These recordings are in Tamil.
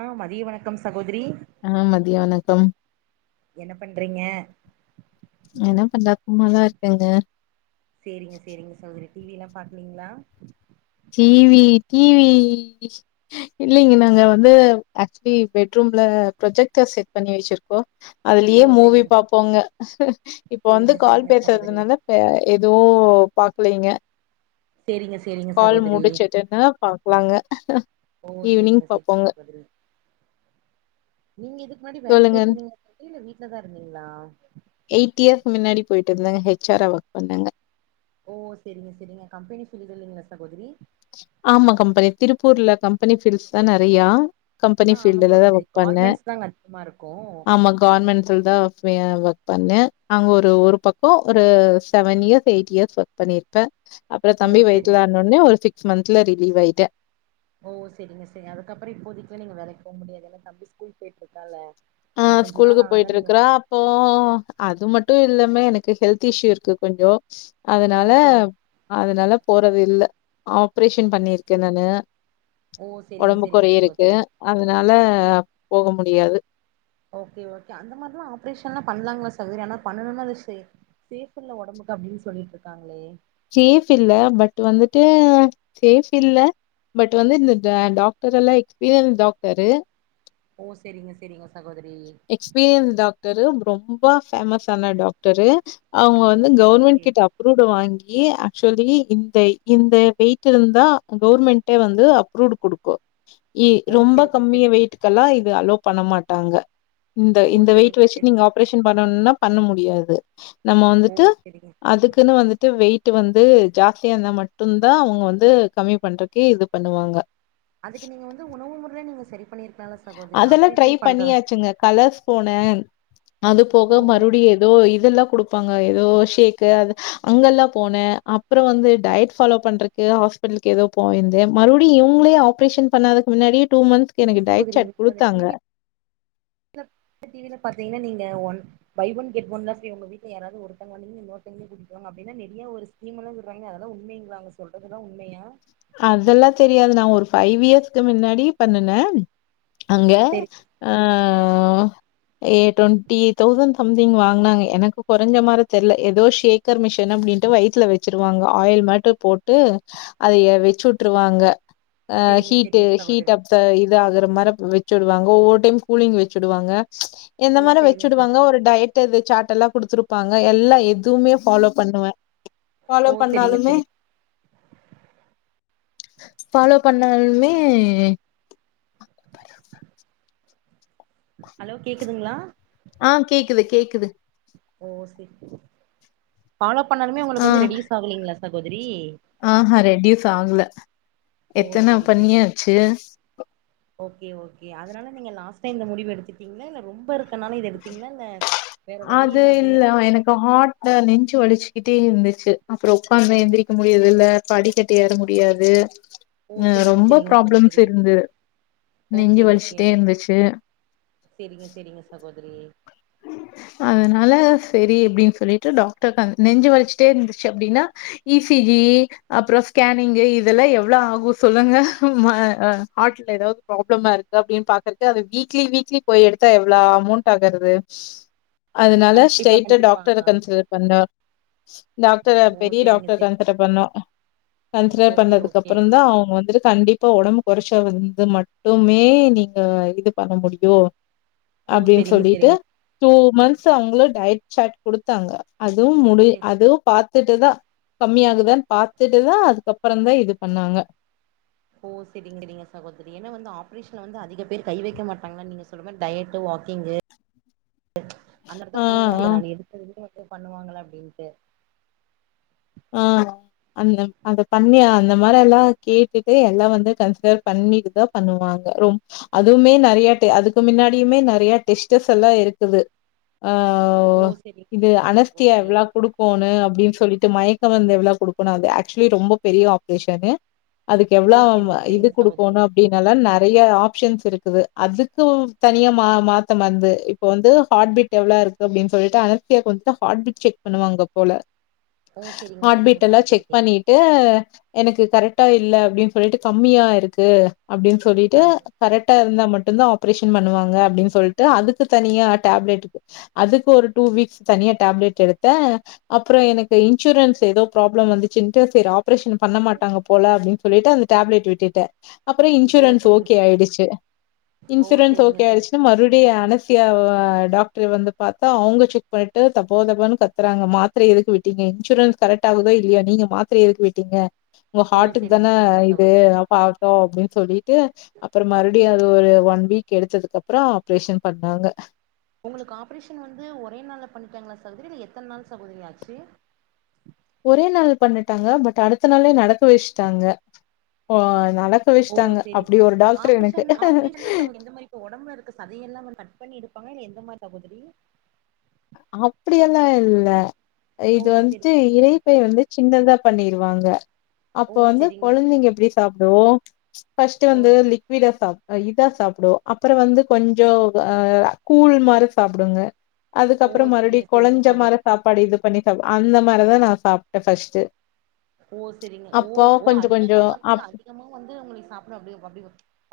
ஆ மதிய வணக்கம் சகோதிரி ஆ மதிய வணக்கம் என்ன பண்றீங்க என்ன பண்ற சும்மாதா இருக்கேங்க சேரிங்க சேரிங்க சகோதிரி டிவி எல்லா பாக்கலீங்களா டிவி டிவி இல்லைங்க நாங்க வந்து ஆக்சுவலி பெட்ரூம்ல ப்ரொஜெக்டர் செட் பண்ணி வச்சிருக்கோ அதுலயே ஓ மூவி சேரிங்க பாப்போங்க இப்ப வந்து சேரிங்க கால் சேரிங்க சகோதரி பேசுறதுனால இப்ப எதுவு பாக்கலைங்க செரிங்க சா கால் மூடிச்சட்டுன்னா பாக்கலாங்க ஓ ஈவினிங் சேரிங்க சேரிங்க பாப்போங்க சகோதரி நீங்க இதுக்கு முன்னாடி வேலைக்கு சொல்லுங்க போயிட்ருந்தீங்களா இல்ல வீட்லதா இருந்தீங்களா எயிட் இயர்க்கு முன்னாடி போயிட்டு இருந்தங்க ஹச் ஆரா ஒர்க பண்ணங்க ஓ செரிங்க செரிங்க கம்பெனி ஃபீல்ட் இல்லைங்களா சகோதரி ஆமா கம்பெனி திருப்பூர்ல கம்பெனி ஃபீல்ட்ஸ் தா நறையா கம்பெனி ஆ ஆமா ஃபீல்டுல தா சகோதரி ஒர்க் பண்ணே கார்மெண்ட்ஸ் தாங்க அதிகமா இருக்கு ஆமா கவர்மெண்ட்சில் தா ஒர்க் பண்ணே அங்க ஒரு பக்கோ ஒரு seven years eight years work பண்ணிரு ப்பே அப்புற ஓ தம்பி சேரிங்க வயித்துல ஆனோனே ஒரு சிக்ஸ் மந்த்ல ரிலீவ் ஆயிட்டே ஓ செரிங்க செரி அதுக்கப்புற இப்போதைக்கி நீங்க வேலைக்கு போக முடியாது ஏன்னா தம்பி ஸ்கூல் போயிட்டு இருக்கால ஆ ஸ்கூலுக்கு போயிட்டு இருக்குறா இப்போ அது மட்டு இல்லாம எனக்கு ஹெல்த் இஷ்யூ இருக்கு கொஞ்சோ ஓ அதனால சேரிங்க அதனால போறது இல்ல ஆப்ரேஷன் பண்ணியிருக்கேன் நானு ஓ சேரிங்க உடம்பு சேரிங்க குறை இருக்கு சகோதரி அதனால போக முடியாது ஓகே ஓகே அந்த மாரிலா ஆப்ரேஷன்லா பண்ணலாங்க சகோதரி ஆனா பண்ணணுனா இது செ சேஃப் இல்ல உடம்புக்கு அப்படின்னு சொல்லிட்டுருக்காங்களே சேஃப் இல்ல பட் வந்துட்டு சேஃப் இல்ல பட் வந்து இந்த டாக்டர் எல்லா எக்ஸ்பீரியன்ஸ் டாக்டரு ஓ செரிங்க செரிங்க சகோதரி எக்ஸ்பீரின்தா டரு ரொம்ப ஃபேமஸ் ஆன டாக்டரு அவுங்க வந்து ஓகே கவர்மெண்ட் ஓகே கிட்ட அப்ரூவ்ட் வாங்கி லி ஆக்சுவலி இந்த இந்த வெயிட் இருந்தா கவர்மெண்டே வந்து அப்ரூவ்ட் குடுக்கு இ ஓ ரொம்ப செரிங்க கம்மிய செரிங்க வெயிட்டுக்கெல்லா இது அலோ பண்ண மாட்டாங்க இந்த ஓ இந்த வெயிட் செரிங்க வெச்சுட் செரி நீங்க ஆப்ரேஷன் பண்ணும்னா பண்ண முடியாது நம்ம ஓ வந்துட்டு செரிங்க அதுக்குன்னு வந்துட்டு வெயிட் டு வந்து ஜாஸ்தியா இருந்தா மட்டுந்தா அவங்க வந்து கம்மி பண்றக்கு இது பண்ணுவாங்க அதுக்கு நீங்க வந்து உணவு முறையில நீங்க சரி பண்ணிருக்கலால ஸ் அதெல்லா ட்ரை பண்ணியாச்சுங்க கலர்ஸ் போனே அது போக ஓ மறுபடி ஏதோ இதெல்லா குடுப்பாங்க ஏதோ ஷேக்கு அது அங்கெல்லா போனே அப் அப்றோ வந்து டயட் ஃபாலோ பண்றக்கு ஹாஸ்பிட்டலுக் ஏதோ போயிருந்தே மறுபடி இவங்ளே ஆப்ரேஷன் பண்ணதுக்கு முன்னாடியே மந்த்ஸ்க்கு எப்டி எனக்கு டயட் சகோதரி சார்ட் [inaudible] டி குடுத்தாங்க. வி ல டி வியில பாத்தீங்கன்னா நீங்க ஒன் பை ஒன் கெட் ஒன்னா செரி உங்க வீட்ல யாராவது ஒருத்தங்க வந்தீங்கன்னா இன்னொருத்தவங்களயு கூட்டிட்டு வாங்க அப்டின்னா நெறைய ஒரு நீங்களு [unintelligible] அதெல்லா உண்மைங்ளா அவுங்க சொல்றதெல்லா உண்மையா அதெல்லா தெரியாது நா ஒரு ஃபைவ் இயர்ஸ்கு மின்னாடி பண்ணுனே அங்க செரி அ ஏ டொண்டி தௌசண்ட் சம்திங் வாங்குனாங்க எனக்கு கொறைஞ்ச மாரி தெர்ல ஏதோ ஷேக்கர் மிஷன் அப்படின்டு வயித்துல வச்சு ருவாங்கா ஆயில் மட்டு போட்டு அதைய வச்சு வுட்டுருவாங்க அ செரிங்க ஹீட்டு செரிங்க சகோதரி ஹீட் அப் ப இது ஆகுற மாரி அப்ப வச்சிடுவாங்க ஒவ்வொரு டைம் கூலிங்கு வச்சிடுவாங்க இந்த ஓ மாரி செரிங்க செரி வச்சுடுவாங்க ஒரு டயட் டு சார்ட்டு எல்லா குடுத்துருப்பாங்க எல்லா எதுவுமே ஃபாலோ பண்ணுவே ஃபாலோ ஓ செரிங்க பண்ணாலுமே செரிங்க ஃபாலோ பண்ணாலுமே ஹலோ கேக்குதுங்ளா ஆ கேக்குது கேக்குது ஓ சேரி ஃபாலோ பண்ணாலுமே ஆ உங்களுக்கு வந்து ரெடியூஸ் ஆகலைங்ளா சகோதரி ஆஹா ரெடியூஸ் ஆகல ஓ எத்தன செரி செரி பண்ணியாச்சு ஓகே ஓகே அதனால நீங்க லாஸ்ட் டைம் இந்த முடிவு எடுத்துட்டீங்ளா இல்ல ரொம்ப இருக்கனால இது எடுத்தீங்ளா இல்ல வேற வழி அது அப்டிங்கற இல்ல எனக்கு ஹாட்ல நெஞ்சு வலிச்சு கிட்டே இருந்துச்சு அப்றோ ஓ உக்காந்தா எந்திரிக்க முடியறது இல்ல படிக்கட்டு ஏற முடியாது ஓ அ செரிங்க ரொம்ப செரிங்க ப்ராப்ளம்ஸ் சகோதரி இருந்து நெஞ்சு ஓகே ஓகே வலிச்ட்டே இருந்துச்சு செரிங்க செரிங்க சகோதரி அதனால செரி அப்டின் சொல்லிட்டு டாக்டர்ட நெஞ்சு வலிச்ட்டே இருந்துச்சு அப்டின்னா ஈ சி ஜி அப்றோ ஸ்கேனிங்கு இதெல்லா எவ்ளோ ஆகு சொல்லுங்க ம ஹ ஹார்ட்ல ஏதோ ப்ராப்ளமா இருக்கு அப்டின் பாக்குறக்கு அது வீக்லி வீக்லி போயி எடுத்தா எவ்ளோ அமௌண்டட் ஆகுறது அதனால கண்டிப்பா ஸ்ட்ரைட்டா கண்டிப்பா டாக்டர கன்சிடர் பண்ண டாக்டர ஓ பெரிய செரிங்க டாக்டர செரி கன்சிடர் பண்ணோ கன்சிடர் ஓகே பண்ணதுக்கு ஓகே அப்புறந்தா அவுங்க வந்துட்டு கண்டிப் ப உடம்பு குறைச்சா வந்து மட்டுமே நீங்க இது பண்ண முடியு ஓ அப்டின் செரிங்க சொல்லிட்டு செரிங்க டூ மந்த்ஸ் அவுங்களே டயட் சாட் குடுத்தாங்க அதுவு முடி செ அது பாத் துட்டுதா கம்மியா ஆகுதான் பாத்துட்டுதா அதுக்கப்றந்தா இது பண்ணாங்க ஓ சேரிங்க சேரிங்க சகோதரி ஏனா வந்து ஆப்ரேஷன வந்து அதிக பேர் கை வைக்க மாட்டாங்கனா நீங்க சொன்ன மாரி டயட்டு வாக்கிங்கு அந்த ஆ ஆ எடத்த [inaudible] பண்ணுவாங்களா அப்டின்ட்டு ஆ அந்த அத பண்ணி அந்த மாரி எல்லா கேட்டுட்டு எல்லா வந்து கன்சிடர் பண்ணிட்டுதா பண்ணுவாங்க ரொம் அதுவுமே நெறைய டெ அதுக்கு மின்னாடியுமே நெறைய டெஸ்ட்டஸ் எல்லா இருக்குது ஆ ஓ வு செரிங்க இது செரிங்க அனஸ்தியா சகோதரி எவ்ளா குடுக் கோனு அப்டின்னு சொல்லிட்டு மயக்க மருந்து எவ்ளோ கொடுக்கணு அது ஆக்சுவலி ரொம்ப பெரிய ஆப்ரஷன்னு அதுக்கு ஓ எவ்ளோ செரிங்க இது செரிங்க குடுக்கணு சகோதரி அப்டின்னு அதெல்லா நிறைய ஆப்ஷன்ஸ் இருக்குது அதுக்கு தனியா மாத்து மருந்து இப் இப்போ வந்து ஹார்ட்பீட் எவ்ளோ இருக்குன்னு சொல்லிட்டு அனஸ்தியாக்கு வந்துட்டு ஹார்ட்பீட் செக் பண்ணுவாங்க போல ஓ செரிங்க செரிங்க ஹாட்ர்பீட்டல்லா சகோதரி செக் பண்ணி ட்டு எனக்கு கரெக்டா இல்ல அப்டின்னு சொல்லிட்டு கம்மியா இருக்கு அப்டின் சொல்லிட்டு ஆ கரெக்டா இருந்தா மட்டுந்தா ஆப்ரேஷன் பண்ணுவாங்க அப்டின்னு சொல்லிட்டு அதுக்கு தனியா டேப்லெட்டு அதுக்கு ஒரு டூ வீக்ஸ் தனியா டேப்லெட் எடுத்தே அப்றோ எனக்கு இன்சூரன்ஸ் ஏதோ ப்ராப்ளோ வந்துச்சுன்ட்டு சேரி ஆப்ரேஷன் பண்ண மாட்டாங்க போல அப்டின்னு சொல்லிட்டு அந்த டேப்லெட் விட்டுட்டே அப்றோ ஓ இன்சூரன்ஸ் செரிங்க ஓகே ஆயிடுச்சு ஓ இன்சூரன்ஸ் செரிங்க ஓகே செரி ஆயிடுச்சுன்னா மறுபடியு அனஸ் தீஸியா டாக்டர் வந்து பாத்தா அவங்க செக் பண்ணிட்டு தபோ தபன்னு கத்துறாங்க மாத்திரை எதுக்கு விட்டீங்க இன்சூரன்ஸ் கரெக்ட் ஆகுதோ இல்லையோ நீங்க மாத்திர எதுக்கு விட்டீங்க உங்க ஓ ஹார்ட்டுக்கு செரிங்க தா செரிங்க இது சகோதரி அப்ப தோ அப்டின்னு சொல்லிட்டு அப்றோ மறுபடியு அது ஒரு ஒன் வீக் எடுத்ததுக்கு அப்றோ ஆப்ரேஷன் பண்ணாங்க உங்களுக்கு ஆப்ரேஷன் வந்து ஒரே நாள்ல பண்ணிட்டாங்களா சகோதரி இல்ல எத்தன நாள் சகோதரி ஆச்சு ஒரே நாள் பண்ணிட்டாங்க பட் அடுத்த நாளே நடக்க வச்சுட்டாங்க இப்ப ஓ வச்சிட்டாங்க செரி அப்டி ஒரு டாக்டர் எனக்கு ஆப்ரேஷன் ஆப்ரேஷன்னா சகோதரி எந்த மாரி இப்ப உடம்புல இருக்க சதை எல்லா கட் பண்ணி எடுப்பாங்களா இல்ல எந்த மாதிரி சகோதிரி அப்டி எல்லா இல்ல ஓ இது வந்துட்டு செரிங்க செரிங்க இறைப்பை வந்து சின்னதா பண்ணிருவாங்க ஓ அப்போ வந்து செரிங்க கொழந்தைங்க எப்டி சாப்டு ஃபர்ஸ்ட் ஓ வந்து லிக்வீடா சாப் இதா சாப்டு அப்றோ வந்து கொஞ்சோ கூழ் மாரி சாப்பிடுங்க அதுக் ஓ அப்றோ மறுபடி செரிங்க செரிங்க குழஞ்ச சகோதரி மாறி சாப்பாடு இது பண்ணி சாப் அந்த மாதிரிதா நா சாப்ட்டே ஃபஸ்ட்டு ஓ சரிங்க ஓ ஓ அதிகமா வந்து அப் அதிகமா வந்து உங்களுக்கு சாப்பிட அப்டி அப்டி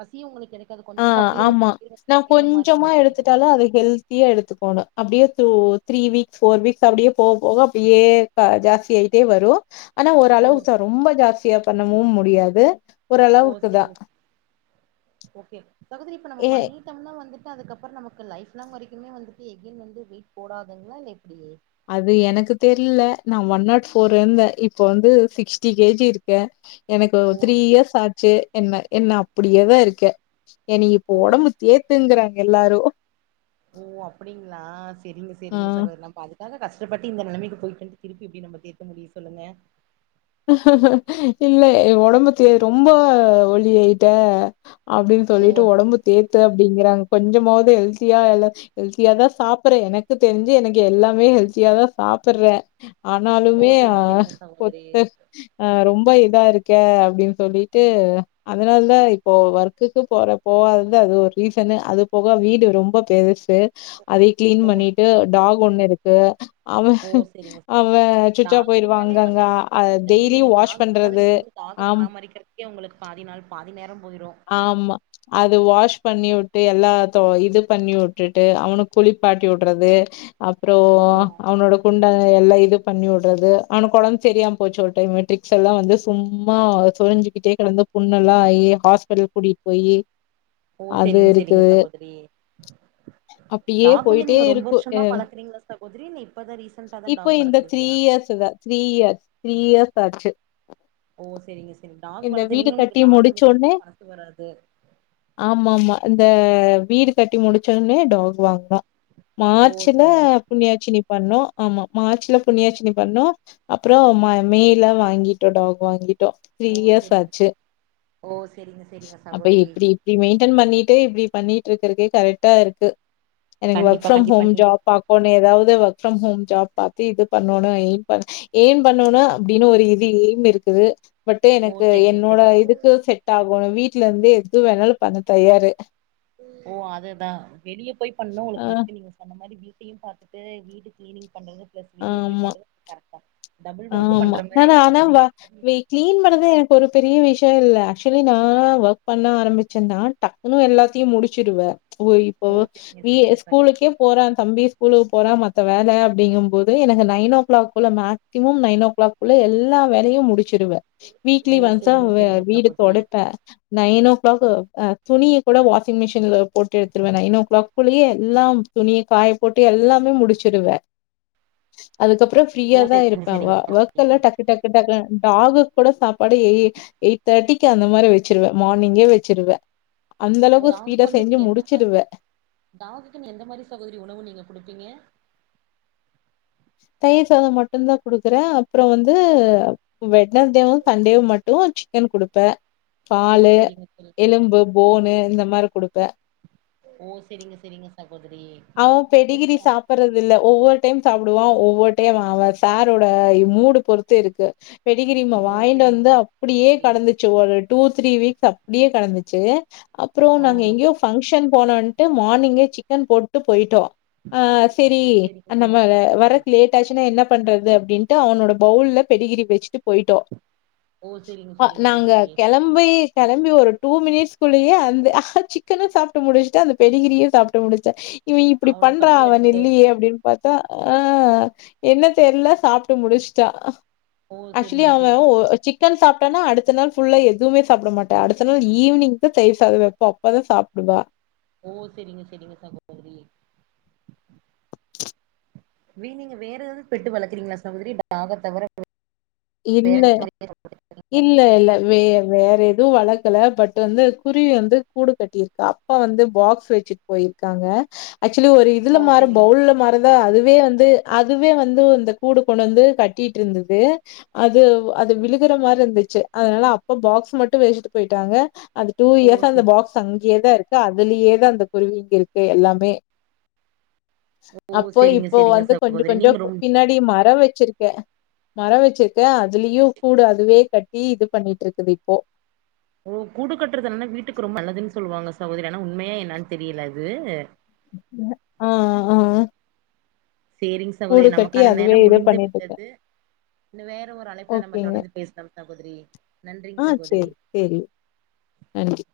பசியு உங்களுக்கு எடுக்காது ஆ கொஞ்சோ சாப்டலயு ஆமா நா அதிக நேர மாதிரி கொஞ்சமா வசரியது எடுத்துட்டாலு அது ஹெல் தீயா எடுத்துக்கோணு அப்டியே two three weeks four weeks அப்டியே போக போக அப்டியே பா ஜாஸ்தி ஆயிட்டே வரு ஆனா ஓ ஓரளவுக்கு தா ரொம்ப ஜாஸ்தியா பண்ணவு முடியாது ஓ ஓரளவுக்கு தா சரிங்க ஓகே சகோதரி இப்ப நம்ம ஏ பண்ணிட் விட்டம்னா வந்துட்டு அதுக்கப்றோ நமக்கு லைஃப் லாங் வரைக்குமே வந்துட்டு எகைன் வந்து வெயிட் போடாதுங்களா இல்ல எப்டியே அது எனக்கு தெரியல நா ஒன் நாட் ஃபோர் இருந்தே இப்ப வந்து சிக்ஸ்டி கேஜி இருக்கே எனக்கு ஓ த்ரீ இயர்ஸ் ஆச்சு என்ன என்ன அப்டியேதா இருக்கே என்னிக் இப்ப ஓ ஓடம்பு ஏத்துங்றாங்க எல்லாரு ஓ அப்டிங்களா செரிங்க ஆ செரிங்க சகோதரி நா பாத் அதாக கஷ்டப்பட்டு இந்த நிலைமைக்கு போய்கண்ட்டு திருப்பி இப்படி நம்மளுக் இருக்க முடியு சொல்லுங்க இல்லை உடம்பு தேறு ரொம்ப ஒல்லி ஆயிட்டே அப்டின்னு ஓ சொல்லிட்டு உடம்பு தேத்து அப்படிங்கறாங்க கொஞ்சமாவது ஹெல்தியா எல்லா ஹெல்த்தியா தா சாப்பட்றே எனக்கு தெரிஞ்சு எனக்கு எல்லாமே ஹெல்த்தியா தா சாப்பட்றே ஓ ஆனாலுமே ஆ செரி செரிங்க சகோதரி ஆ ரொம்ப இதா இருக்கே அப்டின்னு சொல்லிட்டு அதனால தா இப்போ ஒர்க்குக்கு போற போவாதது அது ஒரு ரீசன்னு அது போக வீடு ரொம்ப பெருசு அதயு கிளீன் ஓ பண்ணிட்டு டாக் ஒண்ணு இருக்கு அவன் ஓ செரிங்க அவன் சுச்சா போயிருவா டாக்ருனாலே வந்து அங்கங்கா இல்ல சகோதரி நீங்க டாக் இருந்தாலே நீங்க வந்து டாக ஆம் பராமரிக்கிறதுக்கே உங்களுக்கு பாதி நாள் பாதி நேரோ போயிரு ஆமா அது வாஷ் பண்ணி உட்டு எல்லா இது பண்ணி உட்டுட்டு அவனு குளிப்பாட் டி உட்றது அப்புறோ ஓ அவனோட குண்ட எல்லா இது பண்ணி உட்றது அவனுக்கு ஒடம்பு சரியாம்ம போச்சு ஒரு டைம் ட்ரிக்ஸல்லா வந்து சும்மா சோரிஞ்சி கிட்டே கிடந்த புண்ணல்லா ஆகி ஹாஸ்பிடல் கூட்டிகிட்டு போயி ஓ அது செரிங்க இருக்கு. செரிங்க சகோதரி அப்படியே டாக் வந்து போயிட்டே நீங்க ரொம்ப இருக்கு அ வருஷமா வளக்குறீங்களா சகோதரி இல்ல இப்பதா ரீசெண்டா தா இப்போ டாக் இந்த த்ரீ வளக்குறீங்களா இயர்ஸ் த்துக்கா த்ரீ இயர்ஸ் த்ரீ இயர்ஸ் ஆச்சு ஓ சேரிங்க சேரிங்க டாக் இந்த வளத்து வீடு நீங்க கட்டி உங்களுக்கு டாக முடிச்ச விட்றதுக்கு உடனே மனசு வராது ஆமாமா இந்த வீடு கட்டி முடிச்சோனே டாக் வாங்னோ ஓ மார்ச்ல செரிங்க புண்ணியாட்சினி பண்ணோ ஆமா மார்ச்ல புண்ணியாட்சினி பண்ணோ அப்புறோ மேயல வாங்கிட்டோ டாக் வாங்கிட்டோ த்ரீ ஓ இயர்ஸ் செரிங்க ஆச்சு ஓ செரிங்க செரிங்க அப்ப சகோதரி எப்படி இத மெயின்டென் பண்ணிட்டு இப்டி பண்ணிட்டு இருக்கறதே கரெட்டாருக்கு எனக்கு ஒர்க கண்டிப்பா ஃப்ரம் கண்டிப்பா ஹோம் நீ ஜாப் பாக் போணு ஏதாது ஒர்க் ஃப்ரம் ஹோம் ஜாப் பாத்து இது பண்ணோனு எயிம் பண் எயிம் பண்ணனு அப்டின்னு ஒரு இது எயிம் இருக்குது பட்டு ஓ எனக்கு செரிங்க என்னோட செரிங்க இதுக்கு செட் டாகுனு வீட்லந்தே ஓ அதுதா வெளிய போய் பண்ணு ஆ உங்களுக்கு ரிஸ்க்கு நீங்க சொன்ன மாரி வீட் டயு பாத்துட்டு வீடு கிளீனிங் பண்றது ப்ளஸ் வெளிய போய் ஆமா. பண்றது கரெட்டா டபுள் ஒர்க் ஆமா. பண்ற மாரி ஆனா ஆயிற ஆனா கூடாதுணே வ வி கிளீன் பண்றது எனக்கு ஒரு பெரிய விஷ்யோ இல்ல ஆக்சுவலி நாலா ஒர்க் பண்ண ஆரம்பிச்சேனா டக் ன்னு எல்லாத்தையு முடிச்சுருவே ஒ இப்போ ஓ செரிங்க வி ஏ செரிங்க சகோதரி ஸ்கூலுக்கே போற தம்பி ஸ்கூலுக்கு போற மத்த வேல அப்டிங்கும் போது எனக்கு நயின் ஓ கிளாக் குள்ள மேக் சிமம் நைன் ஓ கிளாக் குள்ள எல்லா வேலையு முடிச்சுடுவே வீக்லி ஓ ஒன்சா செரிங்க செரிங்க வீடு சகோதரி தொடப்பே நையன் நோ ஓ கிளாக் அ துணிய கூட வாஷிங் மிஷின்ல போட்டு எடுத்துடுவே நைன் நோ ஓ கிளாக் குள்ளயே எல்லா துணிய காய போட்டு எல்லாமே முடிச்சுருவே அதுக்கப்றோ ஃப்ரீயா ஓ தா செரிங்க இருப்பே ஒ செரிங்க ஒர்க்கெல்லா டக்கு டக்கு டக்கு டாகுக்கூட சாப்பாடு எய் எயிட் தேட்டிக்கு அந்த மாரி வச்சிருவே மார்னிங்கே வச்சிருவே அந்த ஓ அளவுக்கு ஸ்பீடா டாகுக்கு வந்து செஞ்சு நீங்க எந்த மாரி முடிச்சுடுவே டாகுக்கு எந்த மாரி சகேதரி உணவு நீங்க குடுப்பீங்க தயிர் சாதோ மட்டும்தா குடுக்குறே அப்றோ வந்து வெட்னஸ் டேவும் சண்டேவு மட்டு சிக்கன் குடுப்பே ஓ பாலு செரிங்க செரி எலும்பு போனு இந்த மாரி குடுப்பே ஓ செரிங்க செரிங்க சகோதரி ஆவ பெடிகிரி சாப் பறதுல்ல ஒவ்வொரு டைம் சாப்டுவா ஒவ்வொரு டைம் அவே அவ சாரோட மூடு பொறுத் து இருக்கு பெடிகிரி மா ஓ வாயிண்டு செரிங்க வந்து செரிங்க அப்டியே சகோதரி கடந்துச் சு ஒரு டூ த்ரீ வீக் அப்டியே கடந்துச்சு அப்றோ ஓ நாங்க எங்கேயோ ஃபங்க்ஷன் போனோன்ட்டு மார்னிங்கே சிக்கன் போட்டுட்டு போயிட்டோ ஆ செரி ஓ செரிங்க நம்ம செரிங்க சகோதரி வரது லேட் டாச்சின்னா என்ன பண்றது அப்டின்னுட்டு அவனோட பவுல்ல பெடிகிரி வெச்சுட்டு போய்டோ ஓ செரிங்க அ செரிங்க நாங்க சகோதரி கெள ம்பி கெளம்பி ஒரு டூ மினிட்ஸ் குள்ளேயே அந்த சிக்கனு சாப்ட்டு முடிச்சுட்டா அந்த பெடிகிரியு சாப்டு முடிச்சா இவ இப்படி அவ்ளோ பண்றா பசியா அவன் எடுத்துட்டு இல்லீயே அப்டின் பாத்தா ஆ என்ன தெர்ல சாப்ட்டு முடிஸ்ட்டா ஓ ஆக்சுலி செரிங்க அவுங்க செரிங்க ஒ சிக் கன் சாப்டனா அடுத்த நாள் ஃபுல்லா எதுவுமே சாப்பிட மாட்ட அடுத்த நாள் ஈவினிங்தா தயிர் சாத வெப்ப அப்பதா சாப்டுவா ஓ செரிங்க செரிங்க சகோதரி வே நீங்க வேற எதாது பெட்டு வளக்குறீங்களா சகோதரி டாக தவிர வேற இல்ல என்ன மாரி இல்ல இல்ல வே வேற எதுவு வளக்கல பட்டு வந்து குருவி வந்து கூடு கட்டியிருக்கா அப்பா வந்து பாக்ஸ் வெச்சுட் போயிருக்காங்க ஆக்சுலி ஒரு இதுல ஓ மார் செரிங்க பவுல்ல மார் அதா அதுவே வந்து அதுவே வந்து இந்த கூடு கொண்டு வந்து கட்டிட்டுருந்துது அது அது விழுகிற மார் இந்துச்சு அதனால அப்பா பாக்ஸ் மட்டு வெச்சிட்டு போய்ட்டாங்க அது டூ ஓ இயர்ஸா அந்த செரி பாக்ஸ் அங்யே தா இருக்கு அதுலியேதா அந்த குருவிங்க இருக்கு எல்லாமே ஓ அப்போ செரிங்க இப்போ செரிங்க வந்து கொஞ்சக் சகோதரி கொஞ்சோ நீங்க ரொம் பின்னாடி மர வெச்சுருக்கே மர வெச்சுரு க்கே அதுலியு கூடு அதுவே கட்டி இது பண்ணிட்டுருக்குது இப்போ ஓ கூடு கட்டுறதுன்னா வீட்டுக்கு ரொம்ப நல்லதுன் சொல்லுவாங்க சகோதரி ஆனா உண்மையா என்னன் தெரியல அது [unintelligible] ஆ ஆ ஆ ஆ சேரிங் சகோதரி நமக்கான அதுவே நேரம் இது முடிந்து பண்ணிட்டுருக்கு விட்டது இன்னு வேற ஒரு அழைப்புல நம்ம ஓகேங்க தொடர்ந்து பேஸ்லாம் சகோதரி ஆ நன்றிங் சகோதரி சேரி சேரி நன்றி